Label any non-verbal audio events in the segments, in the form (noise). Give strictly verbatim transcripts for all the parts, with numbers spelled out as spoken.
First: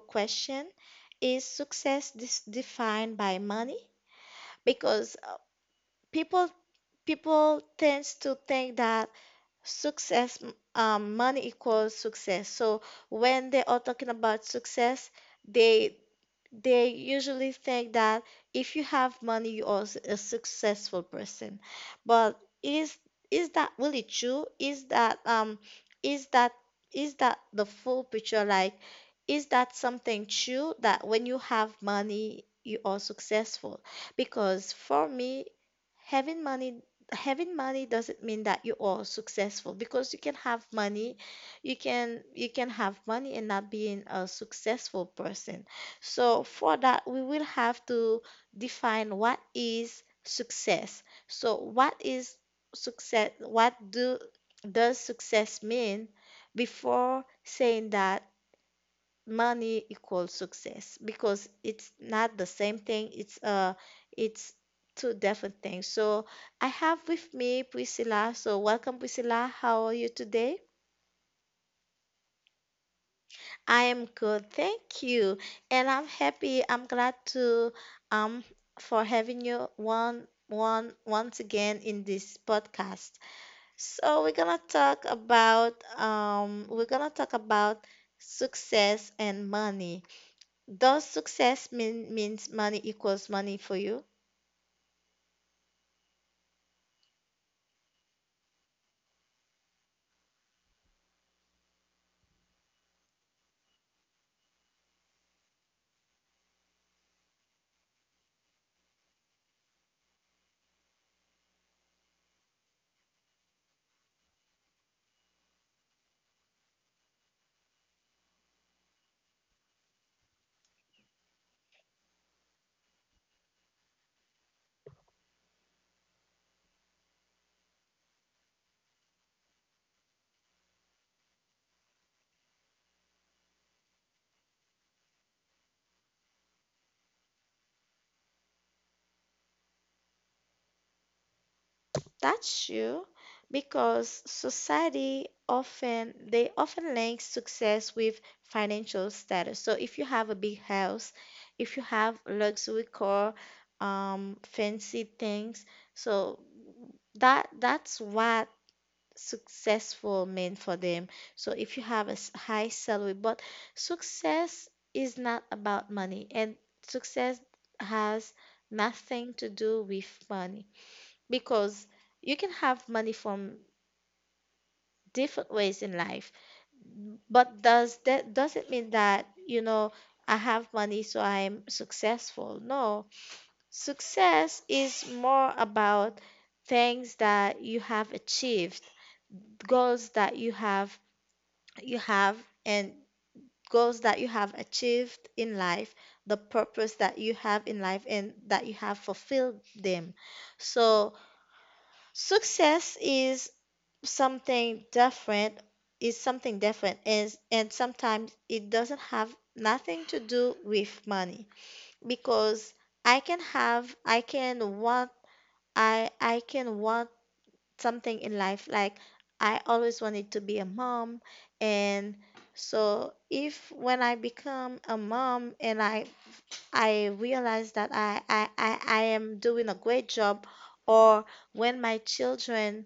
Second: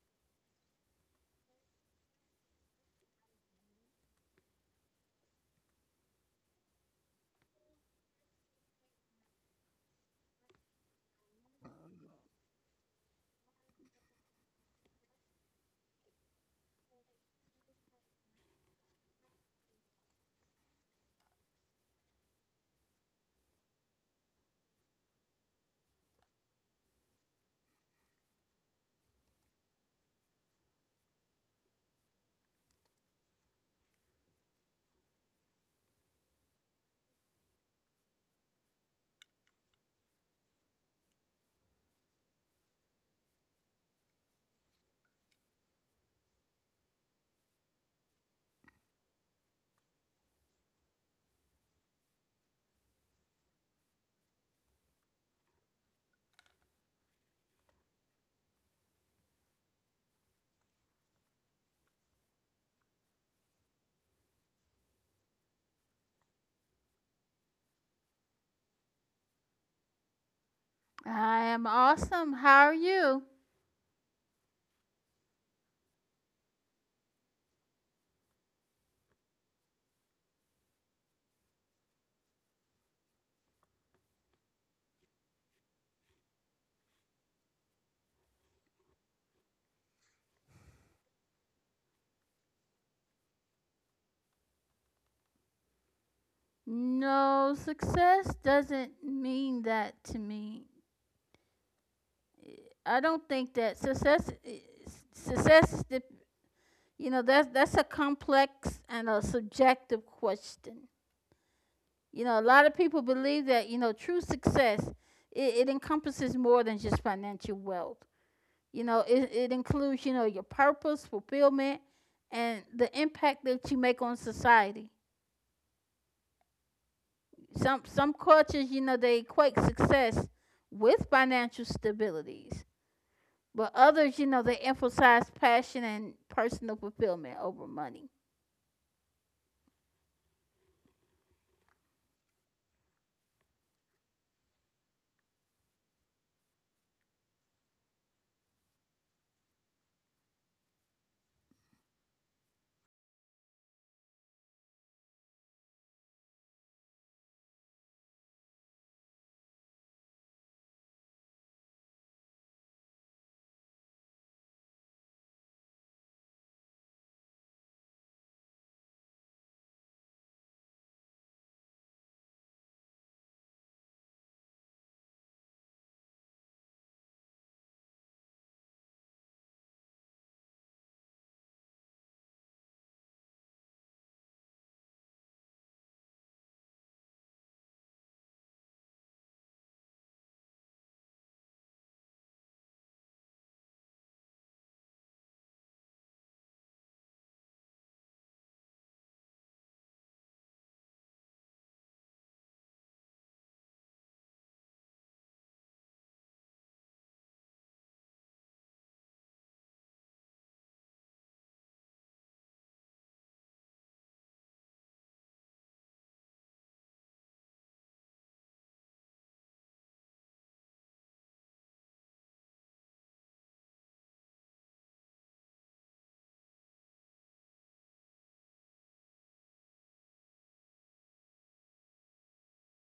question: Is success dis- defined by money? Because uh, people people tends to think that success um, money equals success. So when they are talking about success, they they usually think that if you have money you are s- a successful person. But is is that really true? is that um is that is that the full picture? Like, is that something true, that when you have money you are successful? Because for me, having money having money doesn't mean that you are successful, because you can have money, you can you can have money and not being a successful person. So for that, we will have to define what is success. So what is success? What do does success mean, before saying that money equals success? Because it's not the same thing. It's uh, it's two different things. So I have with me Priscilla. So welcome, Priscilla. How are you today? I am awesome. How are you? I am good, thank you. And I'm happy, I'm glad to um for having you one one once again in this podcast. So we're gonna talk about um we're gonna talk about success and money. Does success mean means money equals money for you? No, success doesn't mean that to me. I don't think that success success is the you know that's that's a complex and a subjective question. You know, a lot of people believe that you know true success it, it encompasses more than just financial wealth. You know, it, it includes you know your purpose, fulfillment, and the impact that you make on society. some some cultures, you know, they equate success with financial stabilities, but others, you know, they emphasize passion and personal fulfillment over money. That's true, because society often, they often link success with financial status. So if you have a big house, if you have luxury car, um, fancy things, so that that's what successful mean for them. So if you have a s- high salary. But success is not about money, and success has nothing to do with money, because you can have money from different ways in life. But does that, does it mean that, you know, I have money so I'm successful? No. Success is more about things that you have achieved, goals that you have you have and goals that you have achieved in life, the purpose that you have in life and that you have fulfilled them. So success is something different, is something different. And and sometimes it doesn't have nothing to do with money. Because I can have I can want I I can want something in life. Like, I always wanted to be a mom. And so, if when I become a mom and I I realize that I I, I, I am doing a great job, or when my children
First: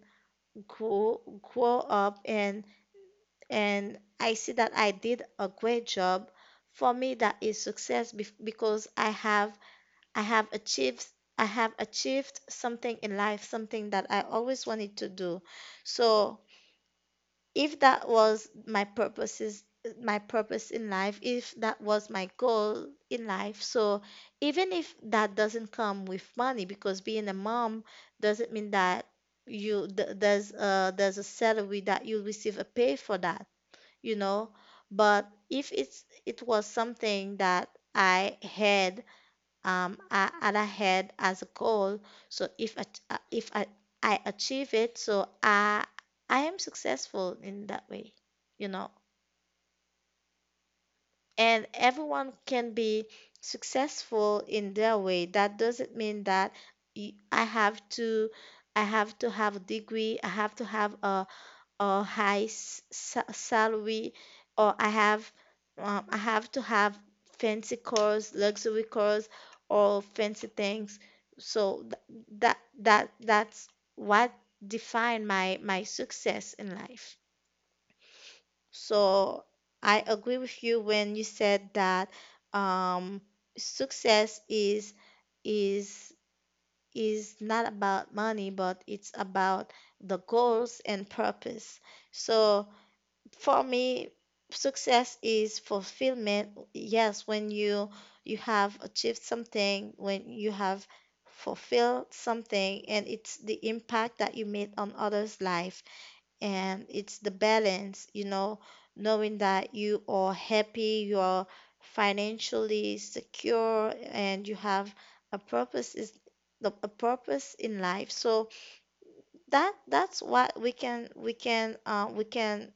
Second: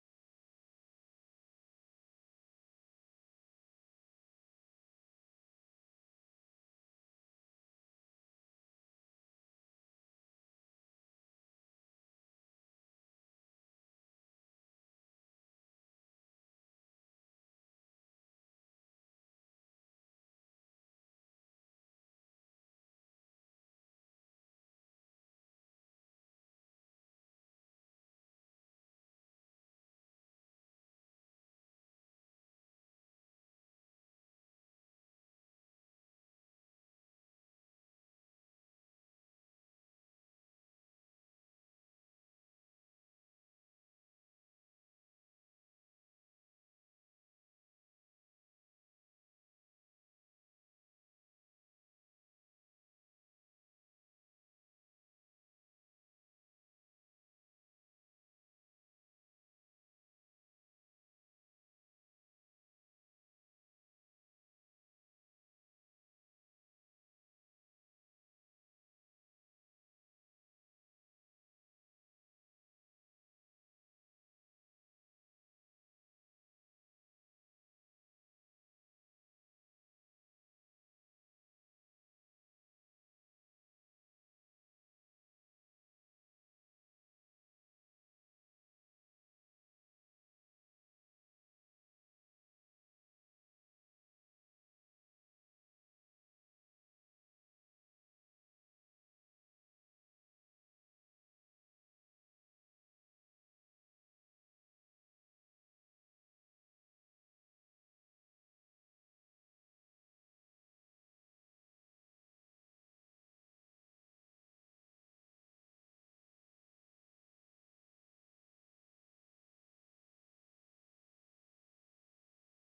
grow grow up and and I see that I did a great job. For me, that is success bef- because I have I have achieved I have achieved something in life, something that I always wanted to do. So if that was my purposes my purpose in life, if that was my goal in life, so even if that doesn't come with money, because being a mom doesn't mean that you th- there's a there's a salary that you'll receive, a pay for that, you know. But if it's, it was something that I had um I, and I had as a goal, so if I, uh, if I I achieve it, so I I am successful in that way, you know. And everyone can be successful in their way. That doesn't mean that y- I have to I have to have a degree, I have to have a or high s- sa- salary, or I have um, I have to have fancy cars, luxury cars, or fancy things. So th- that that that's what define my my success in life. So I agree with you when you said that um, success is is is not about money, but it's about the goals and purpose. So for me, success is fulfillment. Yes, when you you have achieved something, when you have fulfilled something, and it's the impact that you made on others life. And it's the balance, you know, knowing that you are happy, you are financially secure, and you have a purpose is the a purpose in life. So that that's what we can we can uh, we can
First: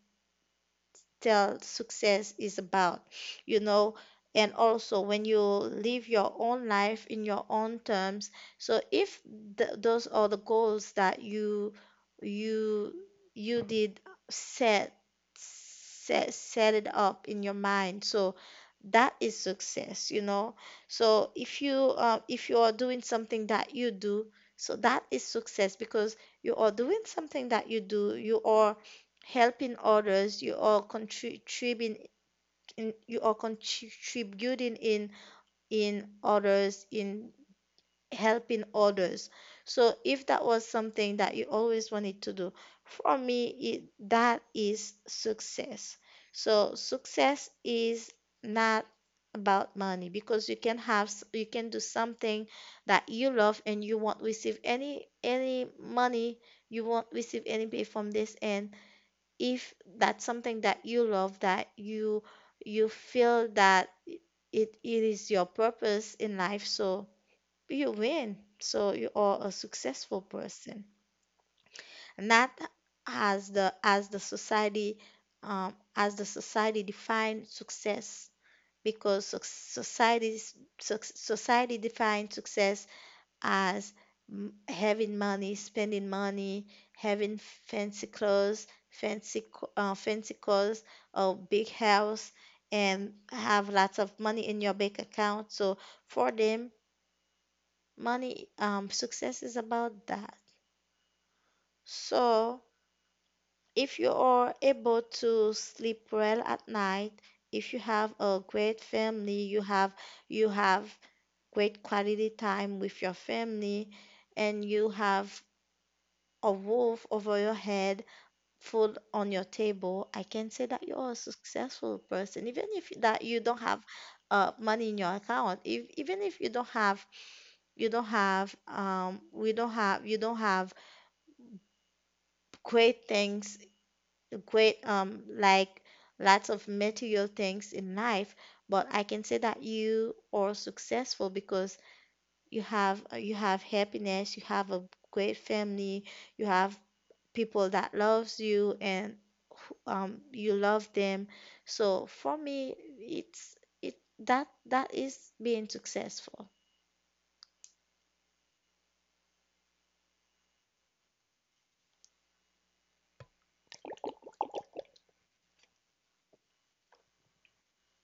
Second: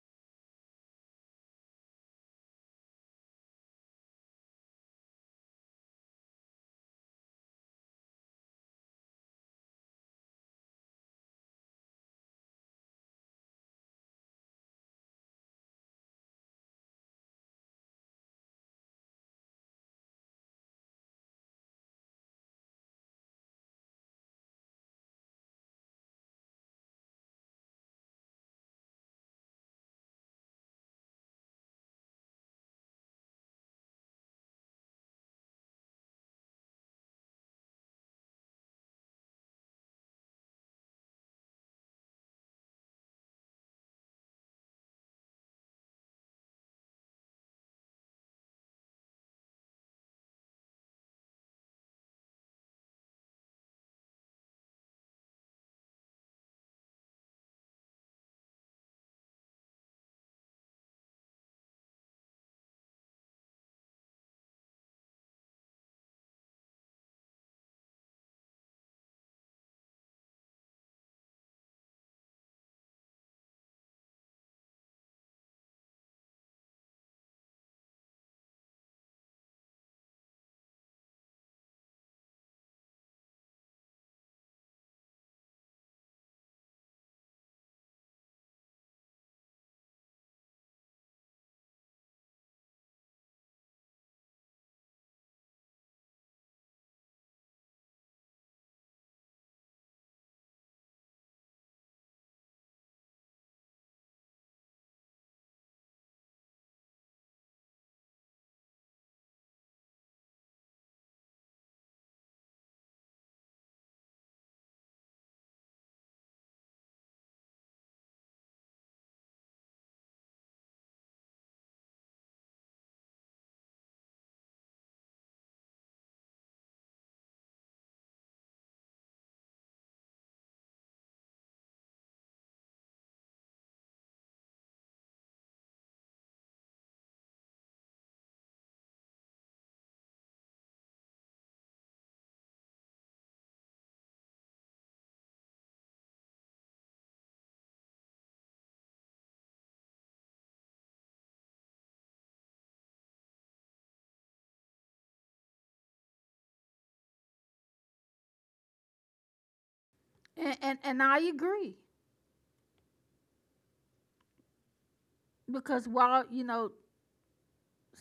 tell success is about, you know. And also when you live your own life in your own terms. So if th- those are the goals that you you you did set, set set it up in your mind, so that is success, you know. So if you uh, if you are doing something that you do, so that is success, because you are doing something that you do, you are helping others, you are contributing in, you are contributing in in others in helping others. So if that was something that you always wanted to do, for me it, that is success. So success is not about money, because you can have s- you can do something that you love and you won't receive any any money, you won't receive any pay from this. And if that's something that you love, that you you feel that it, it is your purpose in life, so you win, so you are a successful person. And that as the as the society, um, as the society defines success. Because soc- society's soc- society defines success as m- having money, spending money, having fancy clothes, fancy co- uh, fancy cars, or big house, and have lots of money in your bank account. So for them, money um, success is about that. So if you are able to sleep well at night, if you have a great family, you have you have great quality time with your family, and you have a roof over your head, food on your table, I can say that you're a successful person. Even if that you don't have uh, money in your account, if, even if you don't have, you don't have, um, we don't have, you don't have great things, great um, like lots of material things in life, but I can say that you are successful because you have you have happiness, you have a great family, you have people that loves you and who- um, you love them. So for me, it's it that that is being successful. And and, and I agree because while you know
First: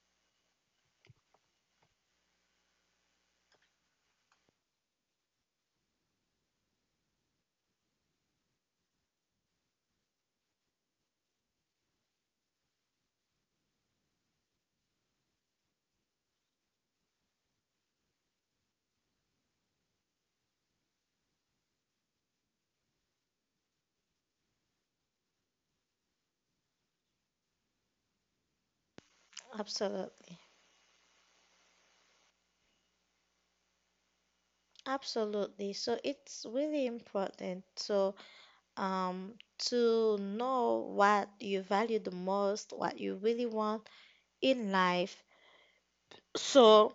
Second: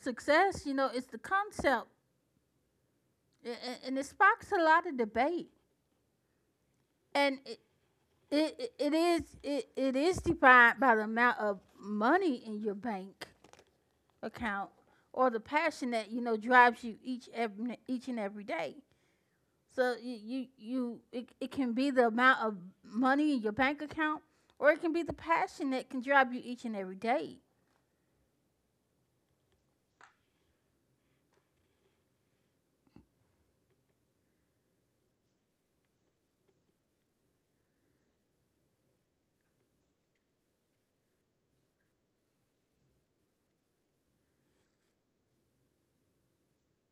success, you know, it's the concept, a- and it sparks a lot of debate, and it it, it is it, it is defined by the amount of money in your bank account or the passion that you know drives you each every, each and every day. So you you, you it, it can be the amount of money in your bank account, or it can be the passion that can drive you each and every day. Absolutely, absolutely. So it's really important. So um, to know what you value the most, what you really want in life. So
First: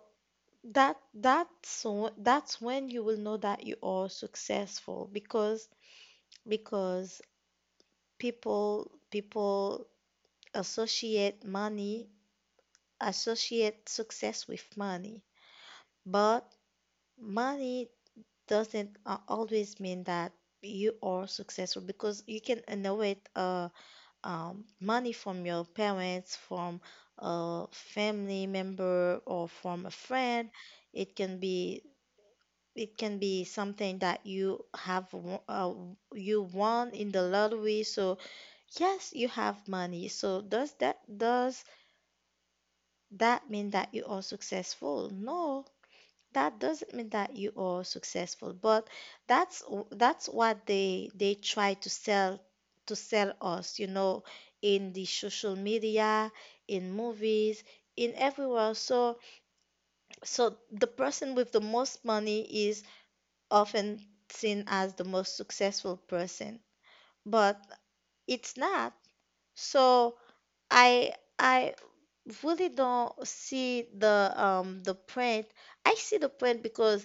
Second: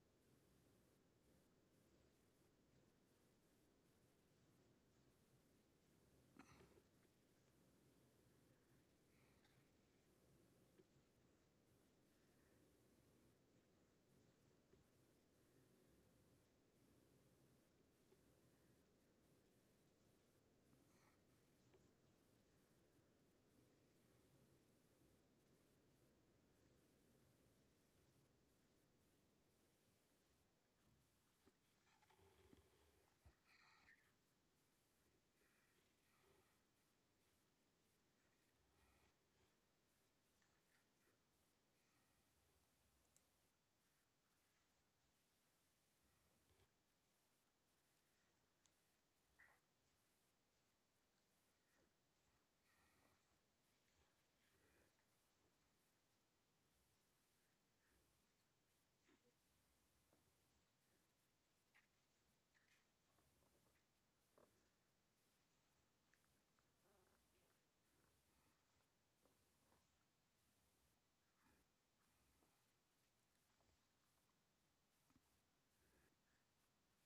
that that's wh- that's when you will know that you are successful. Because because people people associate money, associate success with money. But money doesn't uh, always mean that you are successful, because you can innovate uh, um, money from your parents, from a family member, or from a friend. It can be, it can be something that you have wo- uh, you won in the lottery. So yes, you have money. So does that, does that mean that you are successful? No, that doesn't mean that you are successful. But that's that's what they they try to sell, to sell us, you know, in the social media, in movies, in everywhere. So so the person with the most money is often seen as the most successful person. But it's not. So i i really don't see the um the point. I see the point, because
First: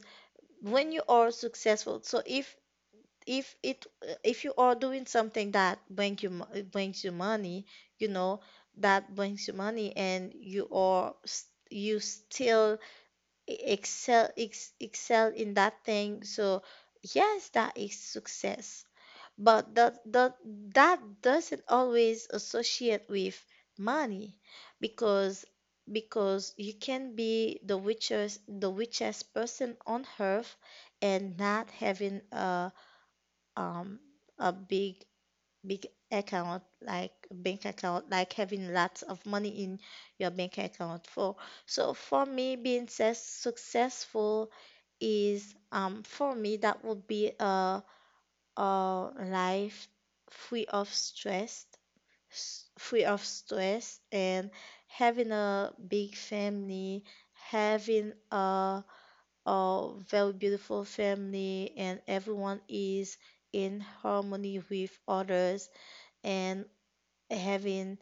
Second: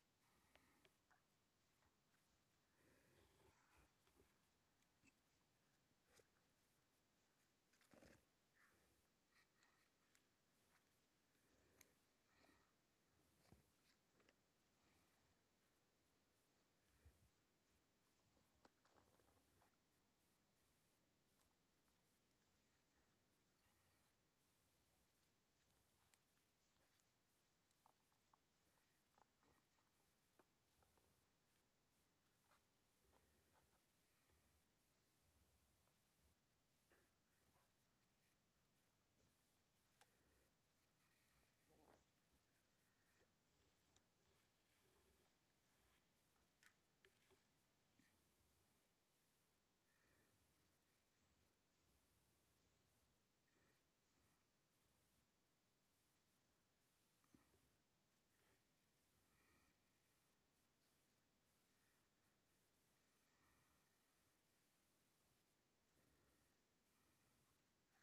when you are successful, so if if it, if you are doing something that brings you mo- brings you money, you know, that brings you money, and you are s- you still e- excel ex, excel in that thing. So yes, that is success. But that, that, that doesn't always associate with money. because because you can be the richest the richest person on earth and not having a um a big big account, like bank account, like having lots of money in your bank account. For So for me, being ses- successful is, um for me that would be a a life free of stress, s- free of stress, and having a big family, having a, a very beautiful family, and everyone is in harmony with others, and having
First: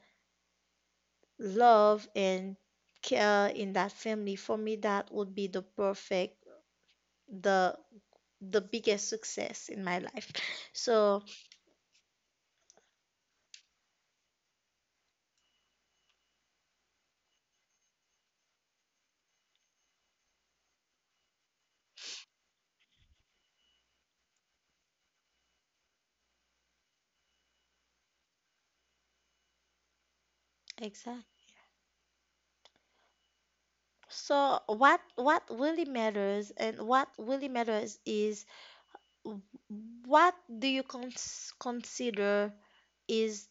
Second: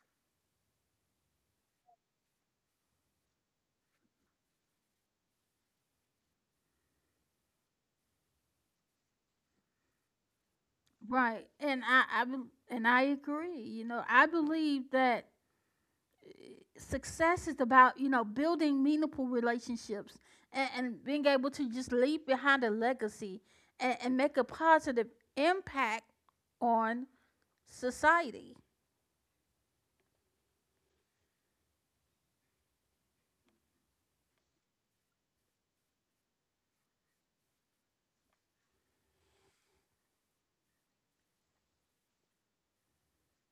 love and care in that family. For me, that would be the perfect, the the biggest success in my life. (laughs) So, Right, and I, I bel- and I agree. You know, I believe that eh, success is about you know building meaningful relationships and, and being able to just leave behind a legacy and, and make a positive impact on society. exactly. So what what really matters, and what really matters is, w- what do you cons consider is,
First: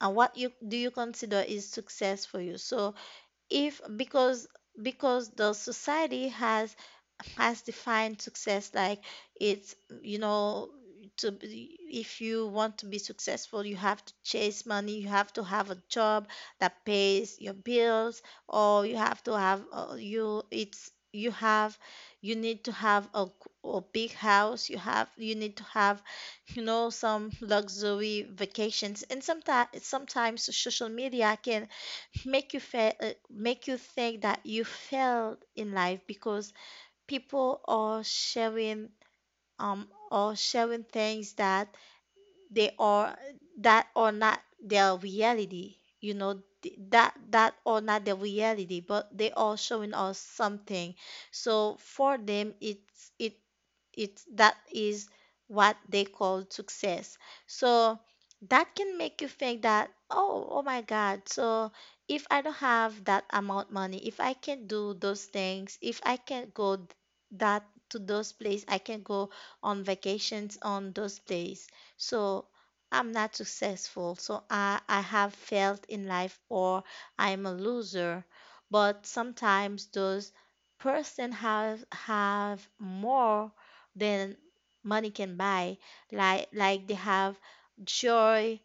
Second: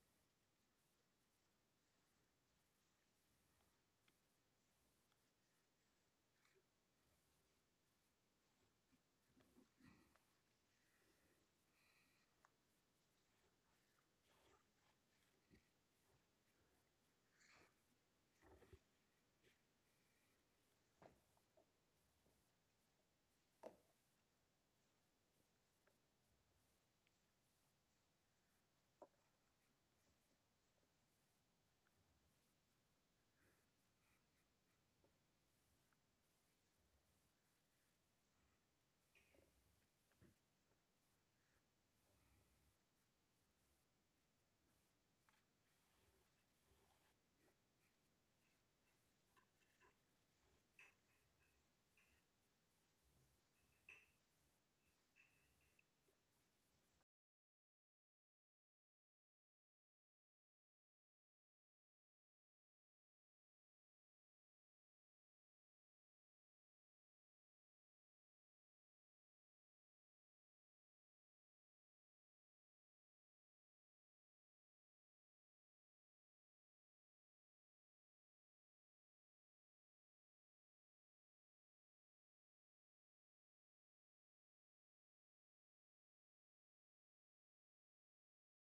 uh, what you do you consider is success for you. So if because because the society has has defined success, like, it's you know to be- if you want to be successful, you have to chase money, you have to have a job that pays your bills, or you have to have uh, you it's you have you need to have a a big house, you have you need to have you know some luxury vacations. And sometimes sometimes social media can make you fe- uh, make you think that you failed in life, because people are sharing, um are sharing things that they are that are not their reality. You know th- that that are not their reality, but they are showing us something, so for them, it's it it's that is what they call success. So that can make you think that, oh oh my god, so if I don't have that amount money, if I can not do those things, if I can not go th- that to those places I can go on vacations on those places, so I'm not successful, so i i have failed in life, or I'm a loser. But sometimes those person have have more than money can buy. Like like they have joy,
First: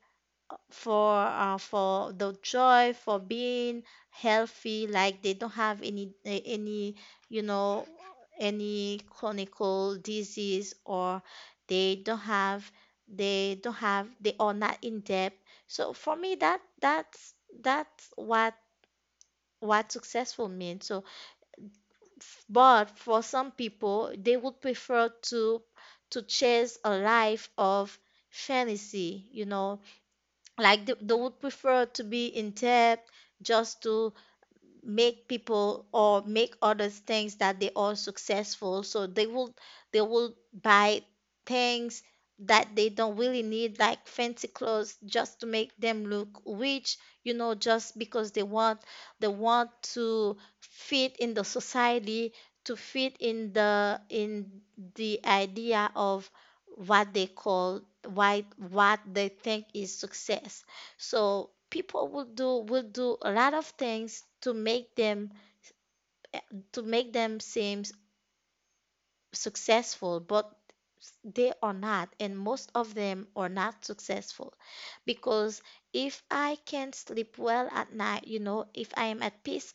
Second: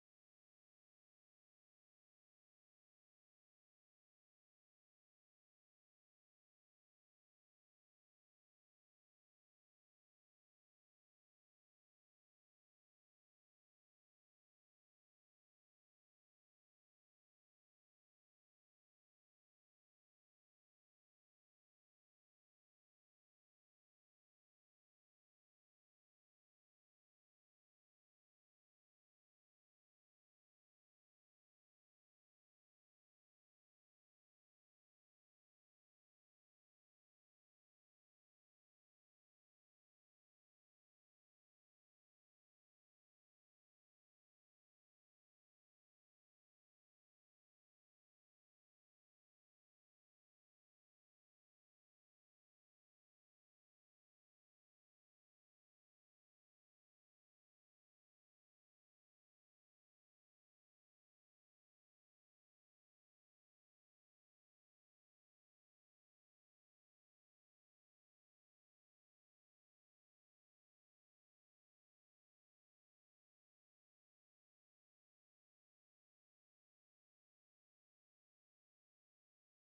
for uh, for the joy for being healthy. Like they don't have any eh, any you know any chronic disease, or they don't have they don't have they are not in debt. So for me, that that's that's what what successful means. So, but for some people, they would prefer to to chase a life of fantasy, you know like they, they would prefer to be in debt, just to make people or make others things that they are successful, so they will they will buy things that they don't really need, like fancy clothes, just to make them look rich, you know just because they want they want to fit in the society, to fit in the in the idea of what they call why what they think is success. So people will do will do a lot of things to make them, to make them seem successful, but they are not, and most of them are not successful. Because if I can sleep well at night, you know, if I am at peace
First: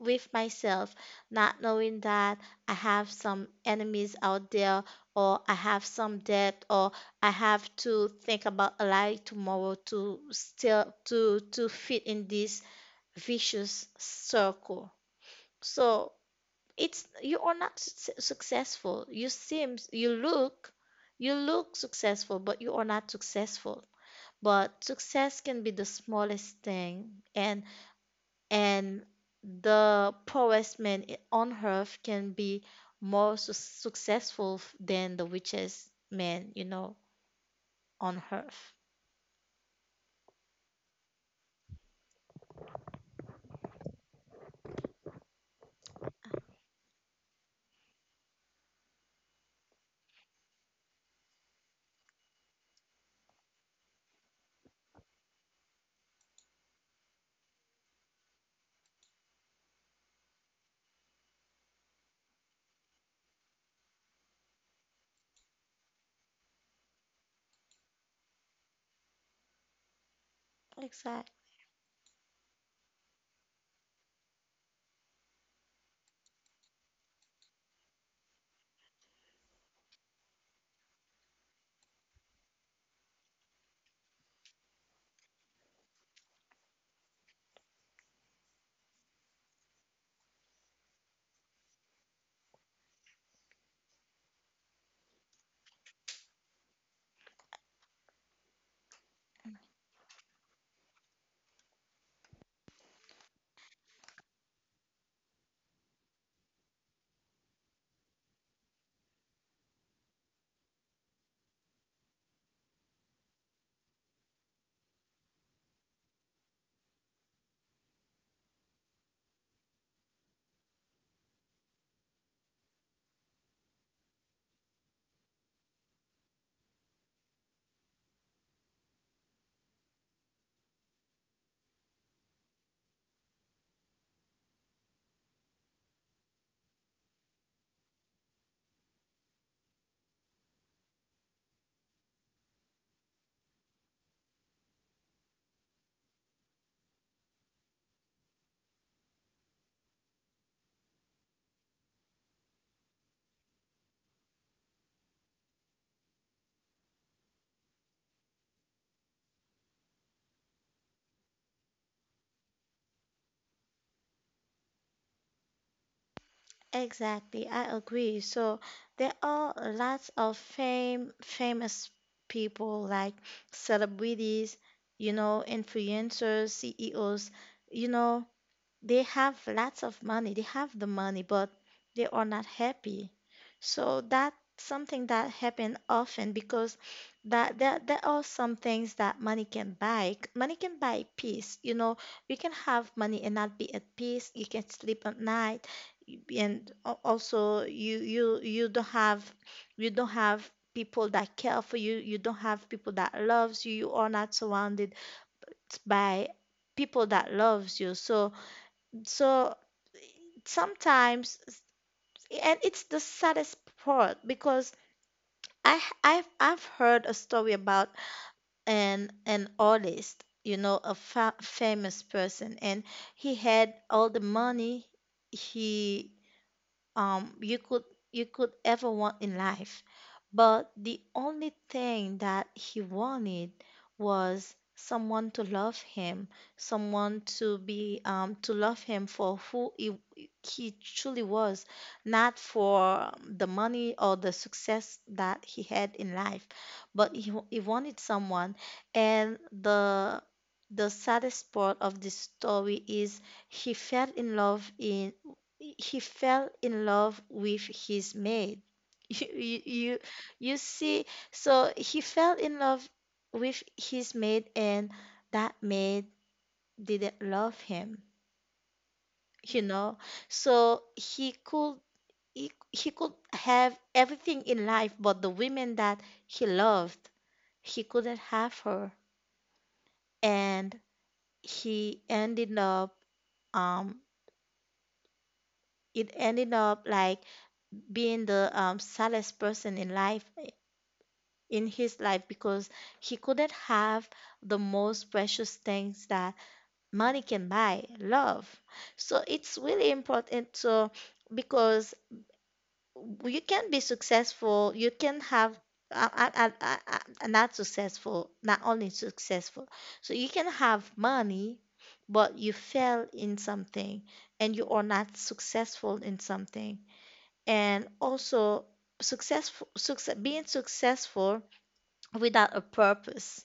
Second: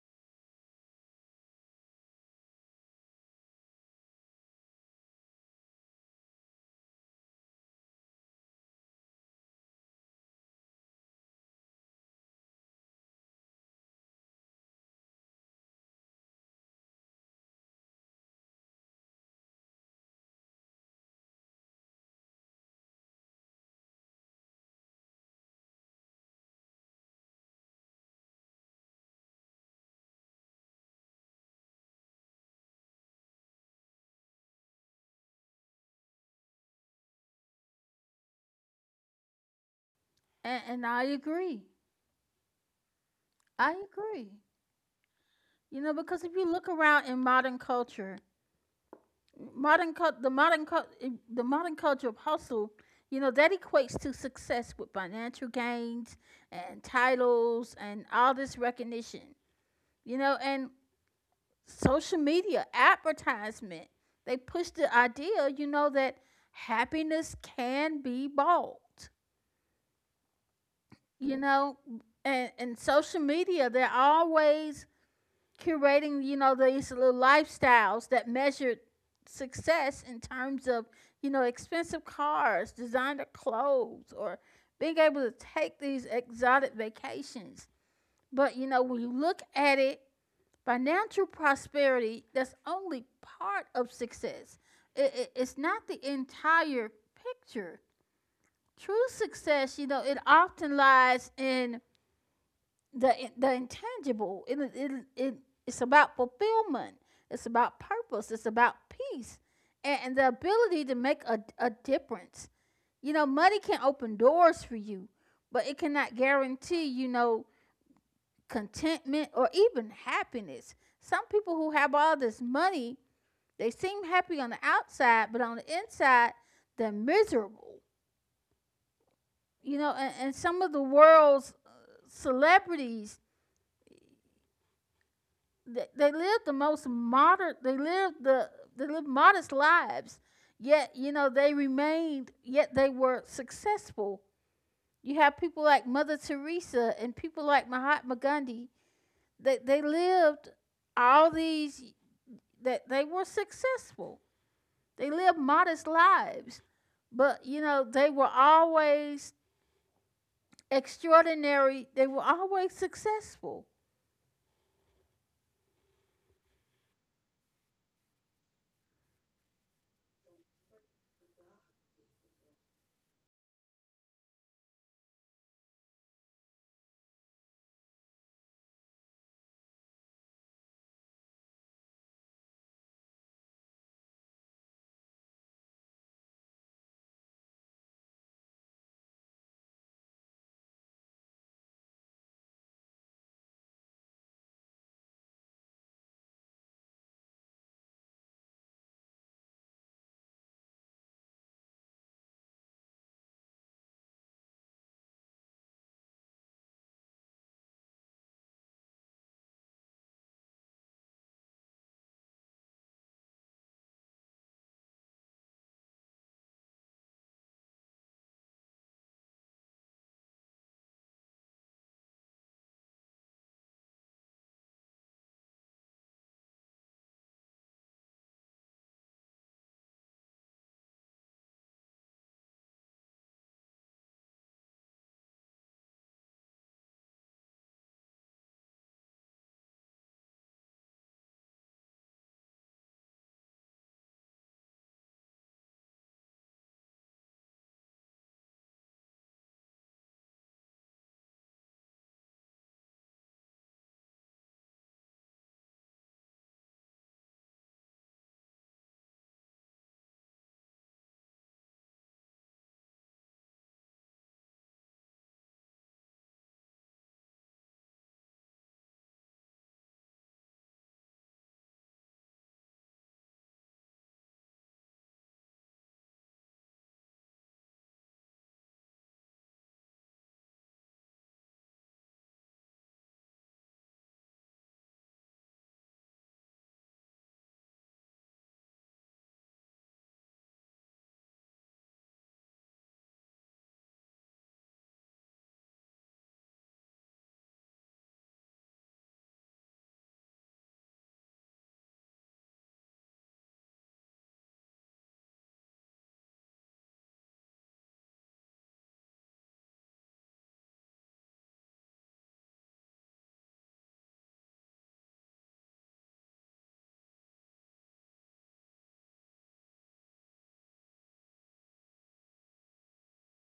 with myself, not knowing that I have some enemies out there, or I have some debt, or I have to think about a lie tomorrow to still to to fit in this vicious circle. So it's you are not su- successful. You seem you look you look successful, but you are not successful. But success can be the smallest thing, and and the poorest man i- on earth can be more su- successful f- than the richest man, you know on earth. And, and I agree. I agree. You know, because if you look around in modern culture, modern cul the modern cul the modern culture of hustle, you know, that equates to success with financial gains and titles and all this recognition. You know, and social media advertisement, they push the idea, you know, that happiness can be bought. Exactly. You know, and and social media, they're always curating, you know, these little lifestyles that measured success in terms of, you know, expensive cars, designer clothes, or being able to take these exotic vacations. But, you know, when you look at it, financial prosperity, that's only part of success. It, it- it's not the entire picture. True success, you know, it often lies in the the intangible. It, it, it, it's about fulfillment. It's about purpose. It's about peace and, and the ability to make a, a difference. You know, money can open doors for you, but it cannot guarantee, you know, contentment or even happiness. Some people who have all this money, they seem happy on the outside, but on the inside, they're miserable. You know, and, and some of the world's uh, celebrities they, they live the most modern they live the they lived modest lives yet you know they remained yet they were successful. You have people like Mother Teresa and people like Mahatma Gandhi that they they lived all these that they were successful. They lived modest lives, but you know they were always extraordinary. They were always successful. Exactly, I agree. So there are lots of fame, famous people like celebrities, you know, influencers, C E Os, you know, they have lots of money. They have the money, but they are not happy. So that's something that happen often, because that there, there are some things that money can buy money can buy peace, you know. You can have money and not be at peace. You can sleep at night, and al- also you you you don't have you don't have people that care for you. You don't have people that loves you. You are not surrounded by people that loves you. So so sometimes, and it's the saddest part, because I I have I h- I've I've heard a story about an an artist, you know, a fa famous person, and he had all the money He um, you could you could ever want in life. But the only thing that he wanted was someone to love him, someone to be, um, to love him for who he, he truly was, not for the money or the success that he had in life, but he, wa- he wanted someone. And the the saddest part of this story is, he fell in love in he fell in love with his maid. (laughs) You, you, you you see, so he fell in love with his maid, and that maid didn't love him, you know. So he could he, he could have everything in life, but the women that he loved, he couldn't have her, and he ended up um it ended up, like, being the um saddest person in life in his life, because he couldn't have the most precious things that money can buy, love. So it's really important to, because you can be successful, you can have uh, uh, uh, uh, uh, not successful not only successful, so you can have money, but you fail in something, and you are not successful in something. And also, successful success, being successful without a purpose,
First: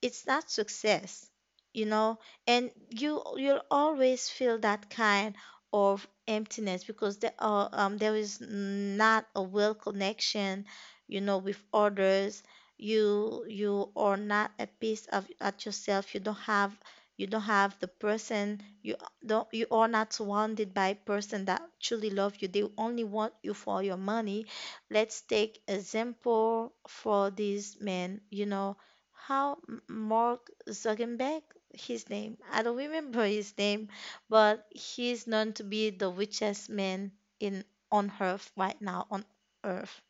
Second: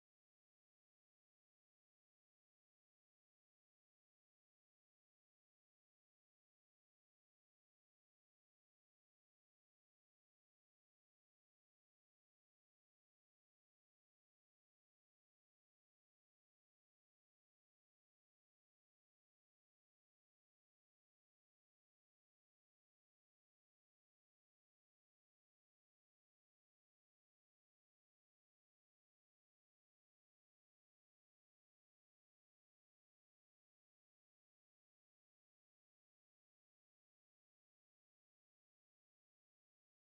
it's not success you know and you you'll always feel that kind of emptiness, because there are, um there is not a well connection, you know with others. You you are not at peace of at yourself. You don't have you don't have the person, you don't you are not surrounded by person that truly love you. They only want you for your money. Let's take example for these men you know how M- Mark Zuckerberg, his name, I don't remember his name, but he is known to be the richest man in on Earth right now, on Earth.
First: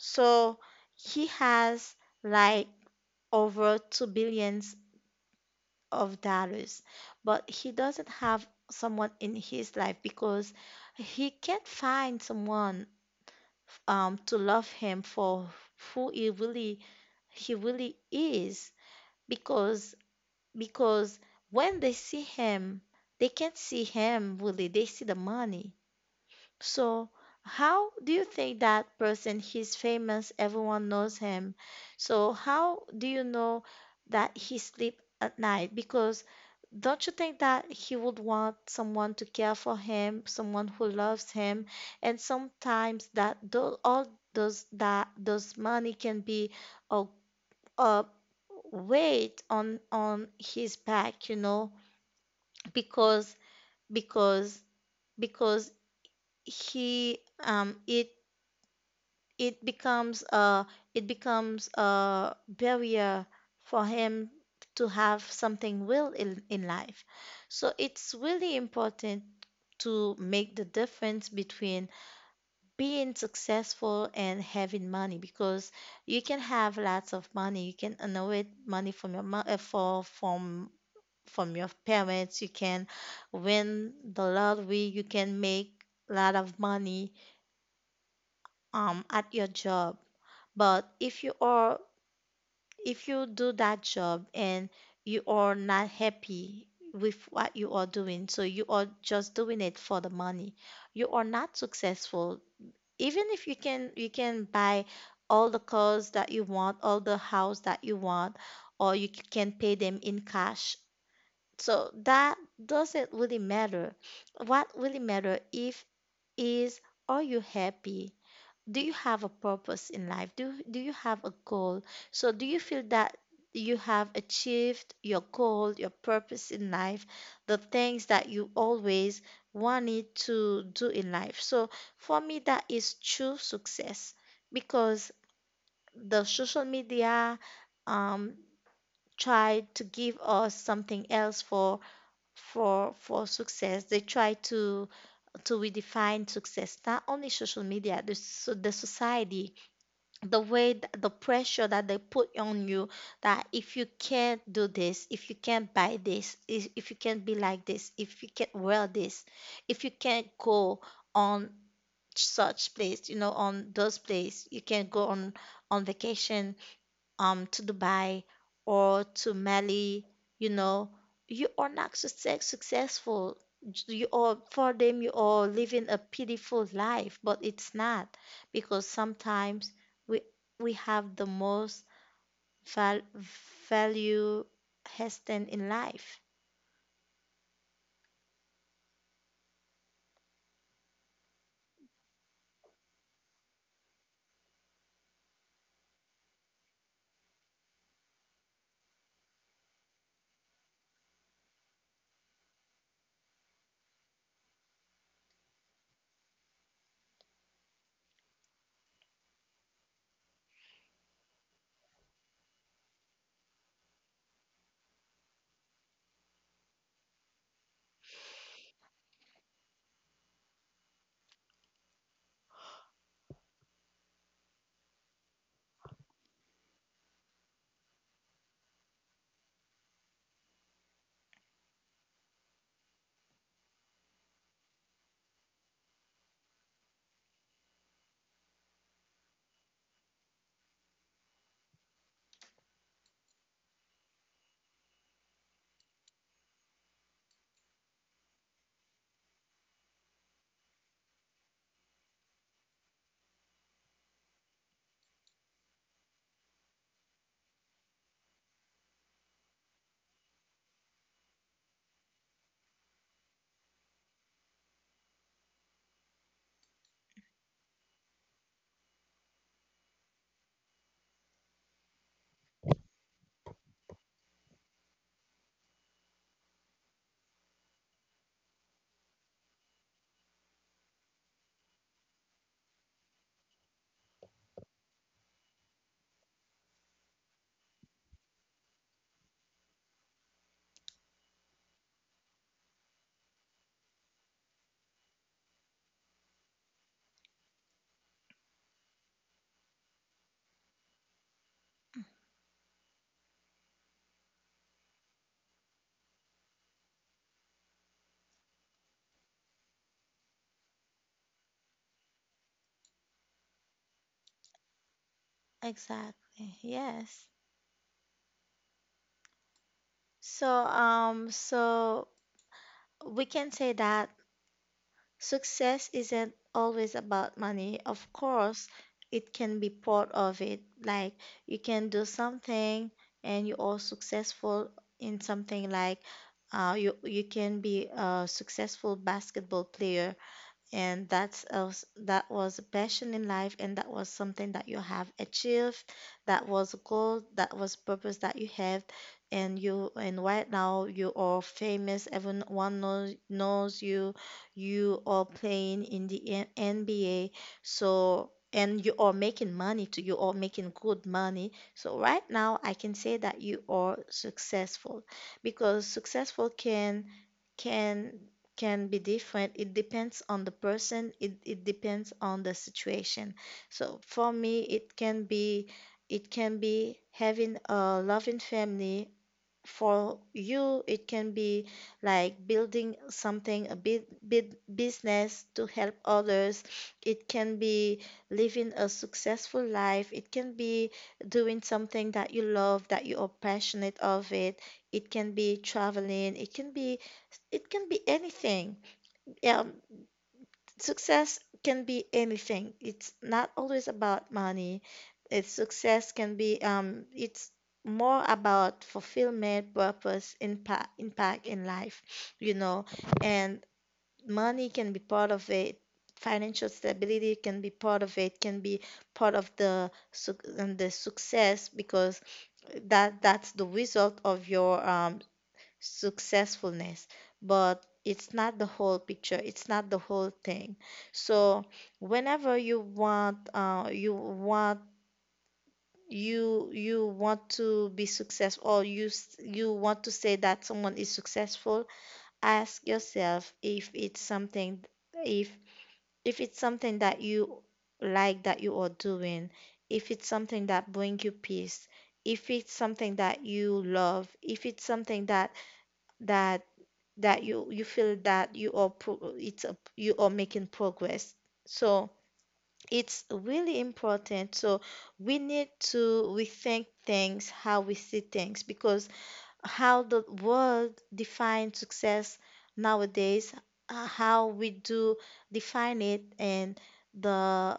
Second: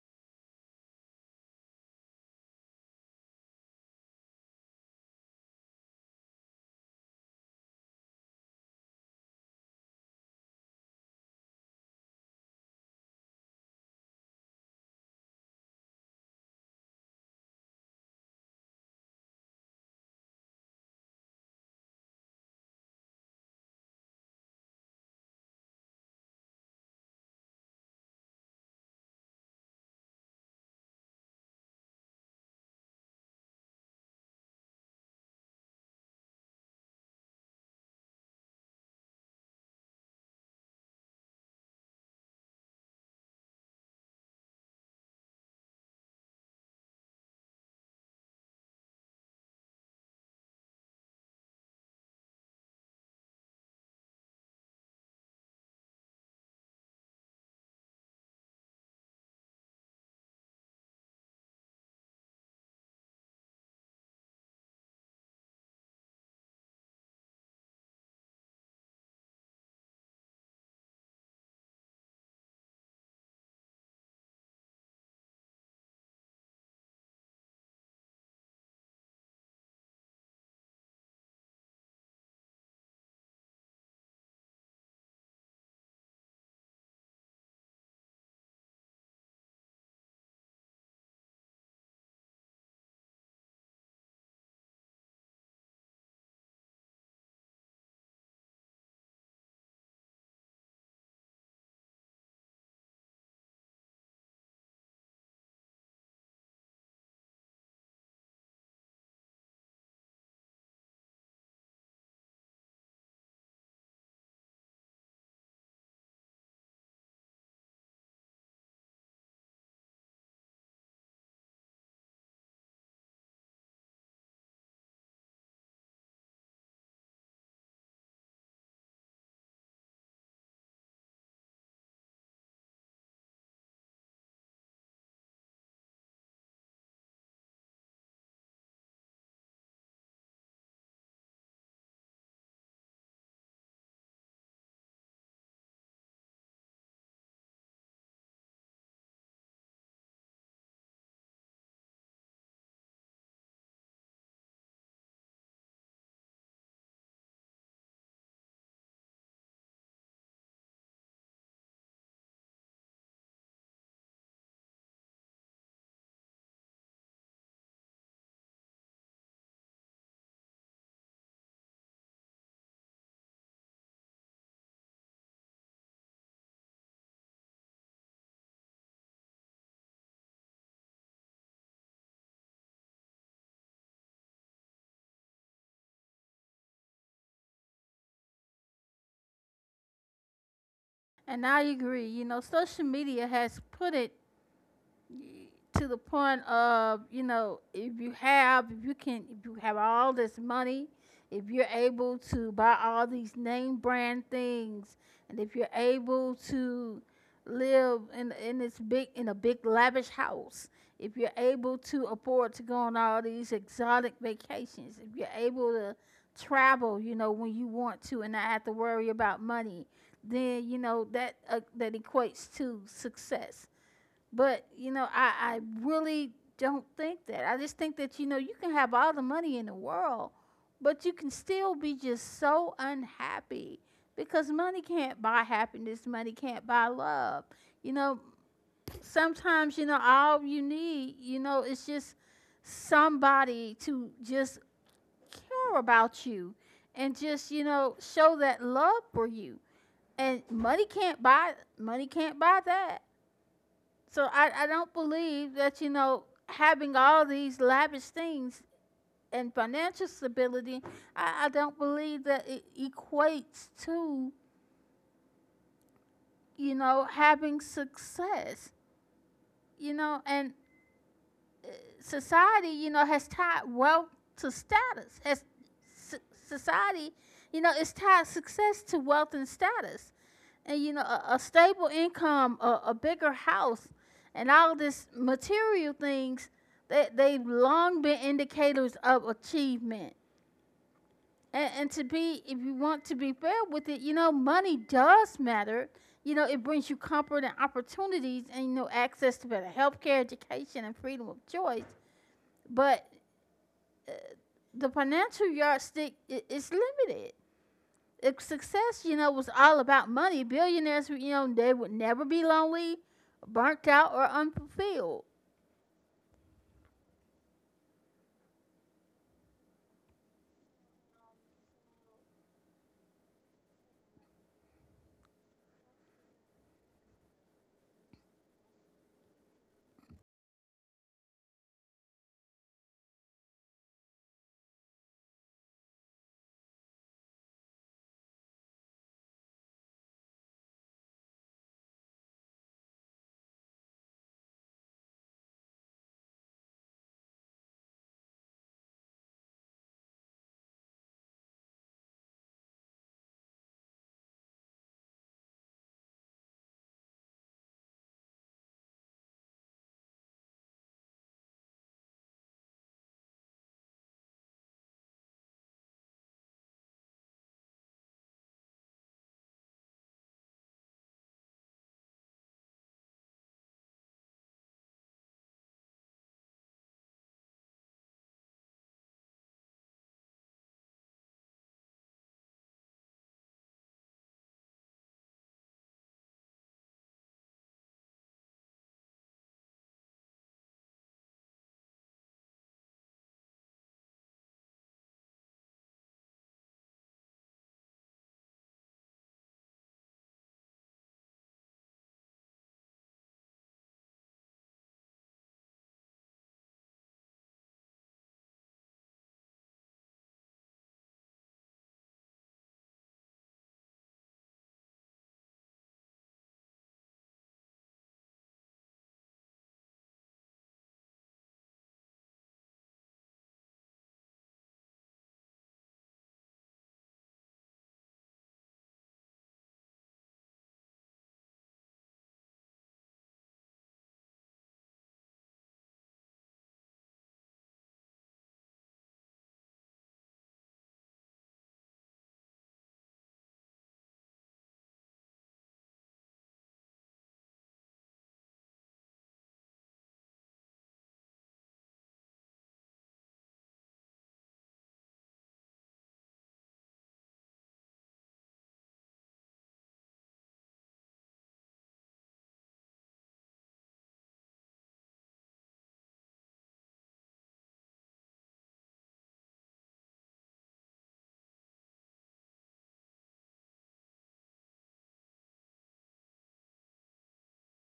So he has, like, over two billions of dollars, but he doesn't have someone in his life, because he can't find someone, um to love him for who he really he really is, because because when they see him, they can't see him really, they see the money. So how do you think that person, he's famous, everyone knows him. So how do you know that he sleep at night? Because don't you think that he would want someone to care for him, someone who loves him? And sometimes that tho- all those that those money can be a, uh, weight on on his back you know because because because he, um it it becomes a, it becomes a barrier for him to have something will in, in life. So it's really important to make the difference between being successful and having money. Because you can have lots of money, you can inherit money from your mo- uh, for from from your parents, you can win the lottery, you can make a lot of money, um, at your job. But if you are if you do that job and you are not happy with what you are doing, so you are just doing it for the money, you are not successful, even if you can, you can buy all the cars that you want, all the house that you want, or you c- can pay them in cash. So that doesn't really matter. What really matter, if is, are you happy? Do you have a purpose in life? Do do you have a goal? So do you feel that you have achieved your goal, your purpose in life, the things that you always wanted to do in life? So for me, that is true success, because the social media, um tried to give us something else for, for for success. They try to to redefine success, not only social media, the so the society, the way th- the pressure that they put on you, that if you can't do this, if you can't buy this, if, if you can't be like this, if you can't wear this, if you can't go on such place, you know, on those place, you can't go on on vacation, um to Dubai or to Mali, you know, you are not success, successful. You are for them you are living a pitiful life, but it's not, because sometimes we we have the most val value heston in life. And I agree. You know, social media has put it to the point of you know if you have if you can if you have all this money, if you're able to buy all these name brand things, and if you're able to live in in this big in a big lavish house, if you're able to afford to go on all these exotic vacations, if you're able to travel you know when you want to and not have to worry about money, then you know that uh, that equates to success. But you know, I, I really don't think that. I just think that you know you can have all the money in the world, but you can still be just so unhappy because money can't buy happiness. Money can't buy love. You know, sometimes you know all you need, you know, is just somebody to just care about you and just you know show that love for you. And money can't buy money can't buy that. So I, I don't believe that, you know, having all these lavish things and financial stability, I, I don't believe that it equates to, you know, having success. You know, and society, you know, has tied wealth to status. Has so- Society, you know, it's tied success to wealth and status. And you know a, a stable income, a, a bigger house, and all this material things, they, they've long been indicators of achievement. And, and to be, if you want to be fair with it, you know, money does matter. You know, it brings you comfort and opportunities, and you know, access to better healthcare, education, and freedom of choice. But uh, the financial yardstick is limited. If success, you know, was all about money, billionaires, you know, they would never be lonely, burnt out, or unfulfilled. Exactly. Yes. So um so we can say that success isn't always about money. Of course, it can be part of it. Like you can do something and you are successful in something, like, uh, you you can be a successful basketball player, and that's us that was a passion in life, and that was something that you have achieved. That was a goal, that was purpose that you have. And you and right now you are famous, everyone knows knows you, you are playing in the N- nba. So, and you are making money too, you are making good money. So right now I can say that you are successful, because successful can can can be different. It depends on the person, it, it depends on the situation. So for me, it can be it can be having a loving family. For you, it can be, like, building something, a bit bit business to help others. It can be living a successful life, it can be doing something that you love, that you are passionate of it. It can be traveling, it can be, it can be anything. Yeah. Success can be anything. It's not always about money. It's success can be um it's more about fulfillment, purpose, impact impact in life, you know. And money can be part of it. Financial stability can be part of it, can be part of the suc- and the success, because that that's the result of your um successfulness. But it's not the whole picture, it's not the whole thing. So whenever you want, uh, you want you you want to be successful, or you s- you want to say that someone is successful, ask yourself, if it's something if if it's something that you like, that you are doing, if it's something that bring you peace, if it's something that you love, if it's something that that that you you feel that you are pro- it's a, you are making progress. So it's really important. So we need to rethink things, how we see things, because how the world defines success nowadays, uh, how we do define it. And the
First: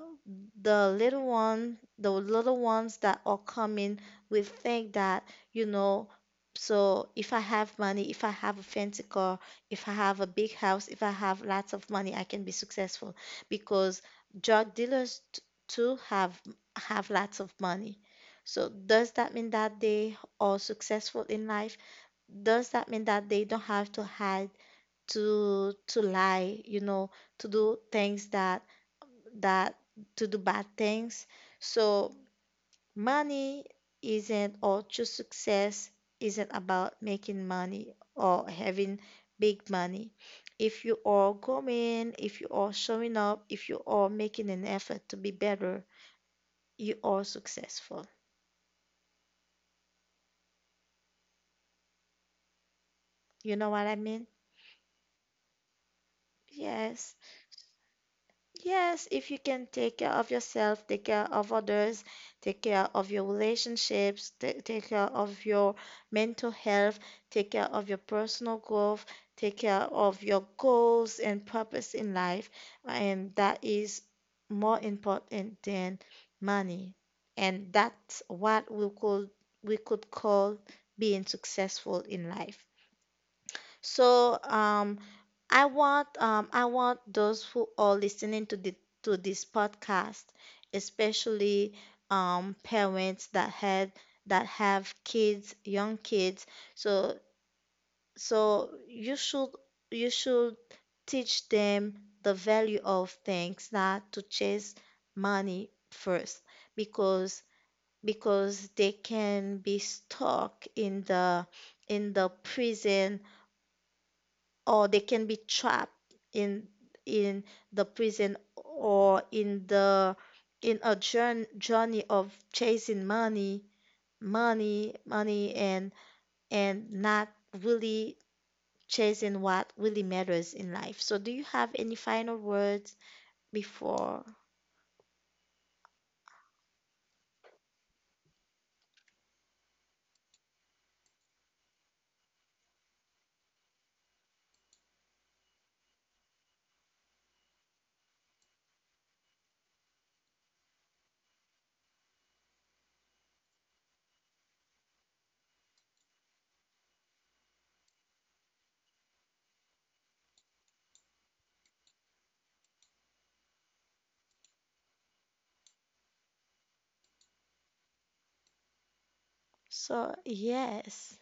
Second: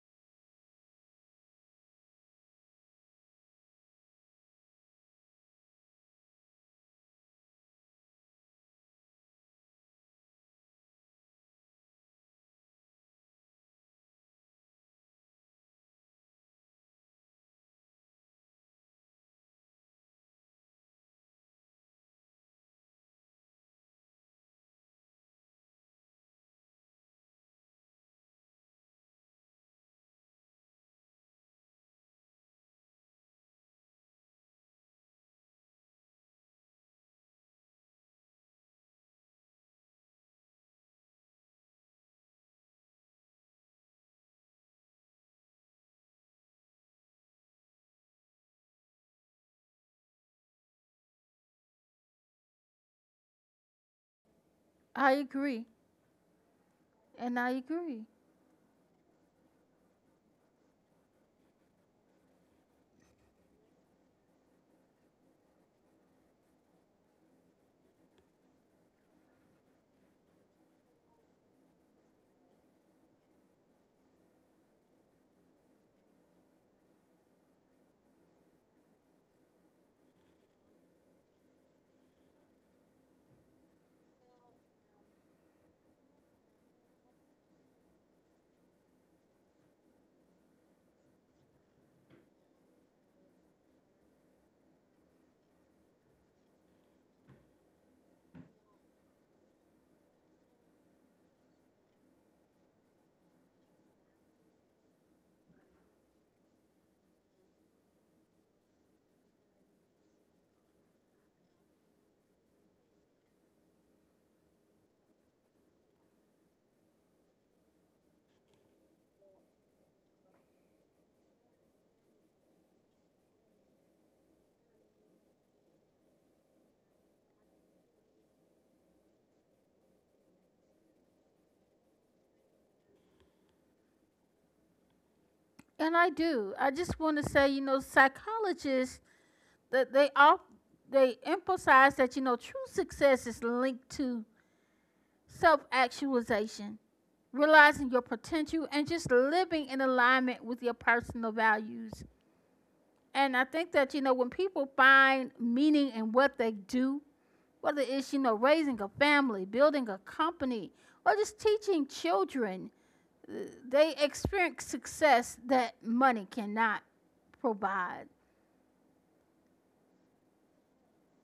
the little one, the little ones that are coming will think that you know. So if I have money, if I have a fancy car, if I have a big house, if I have lots of money, I can be successful, because drug dealers t- too have have lots of money. So does that mean that they are successful in life? Does that mean that they don't have to hide, to to lie, you know to do things that that to do bad things. So money isn't or true success isn't about making money or having big money. If you are going, if you are showing up, if you are making an effort to be better, you are successful. You know what I mean? I agree. Yes. And I agree. Yes, if you can take care of yourself, take care of others, take care of your relationships, ta- take care of your mental health, take care of your personal growth, take care of your goals and purpose in life, and that is more important than money. And that's what we could, we could call being successful in life. So, um, I want um I want those who are listening to the to this podcast, especially um parents that had that have kids, young kids. So so you should you should teach them the value of things, not to chase money first, because because they can be stuck in the in the prison, or they can be trapped in in the prison, or in the in a jour- journey of chasing money, money money and and not really chasing what really matters in life. So do you have any final words before? And I do. I just want to say, you know, psychologists that they all they emphasize that you know true success is linked to self-actualization, realizing your potential, and just living in alignment with your personal values. And I think that you know when people find meaning in what they do, whether it's, you know, raising a family, building a company, or just teaching children, uh, they experience success that money cannot provide. So yes.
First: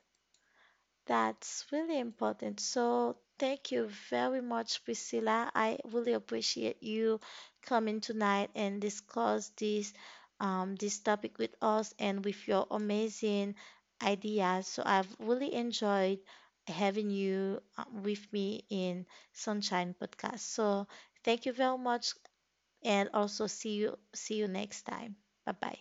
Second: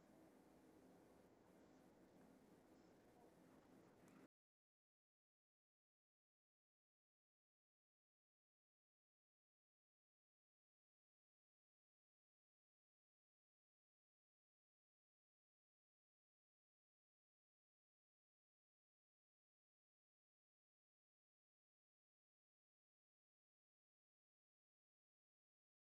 That's really important. So thank you very much, Priscilla. I really appreciate you coming tonight and discuss this um, this topic with us and with your amazing ideas. So I've really enjoyed having you, uh, with me in Sunshine Podcast. So thank you very much, and also see you see you next time. Bye bye.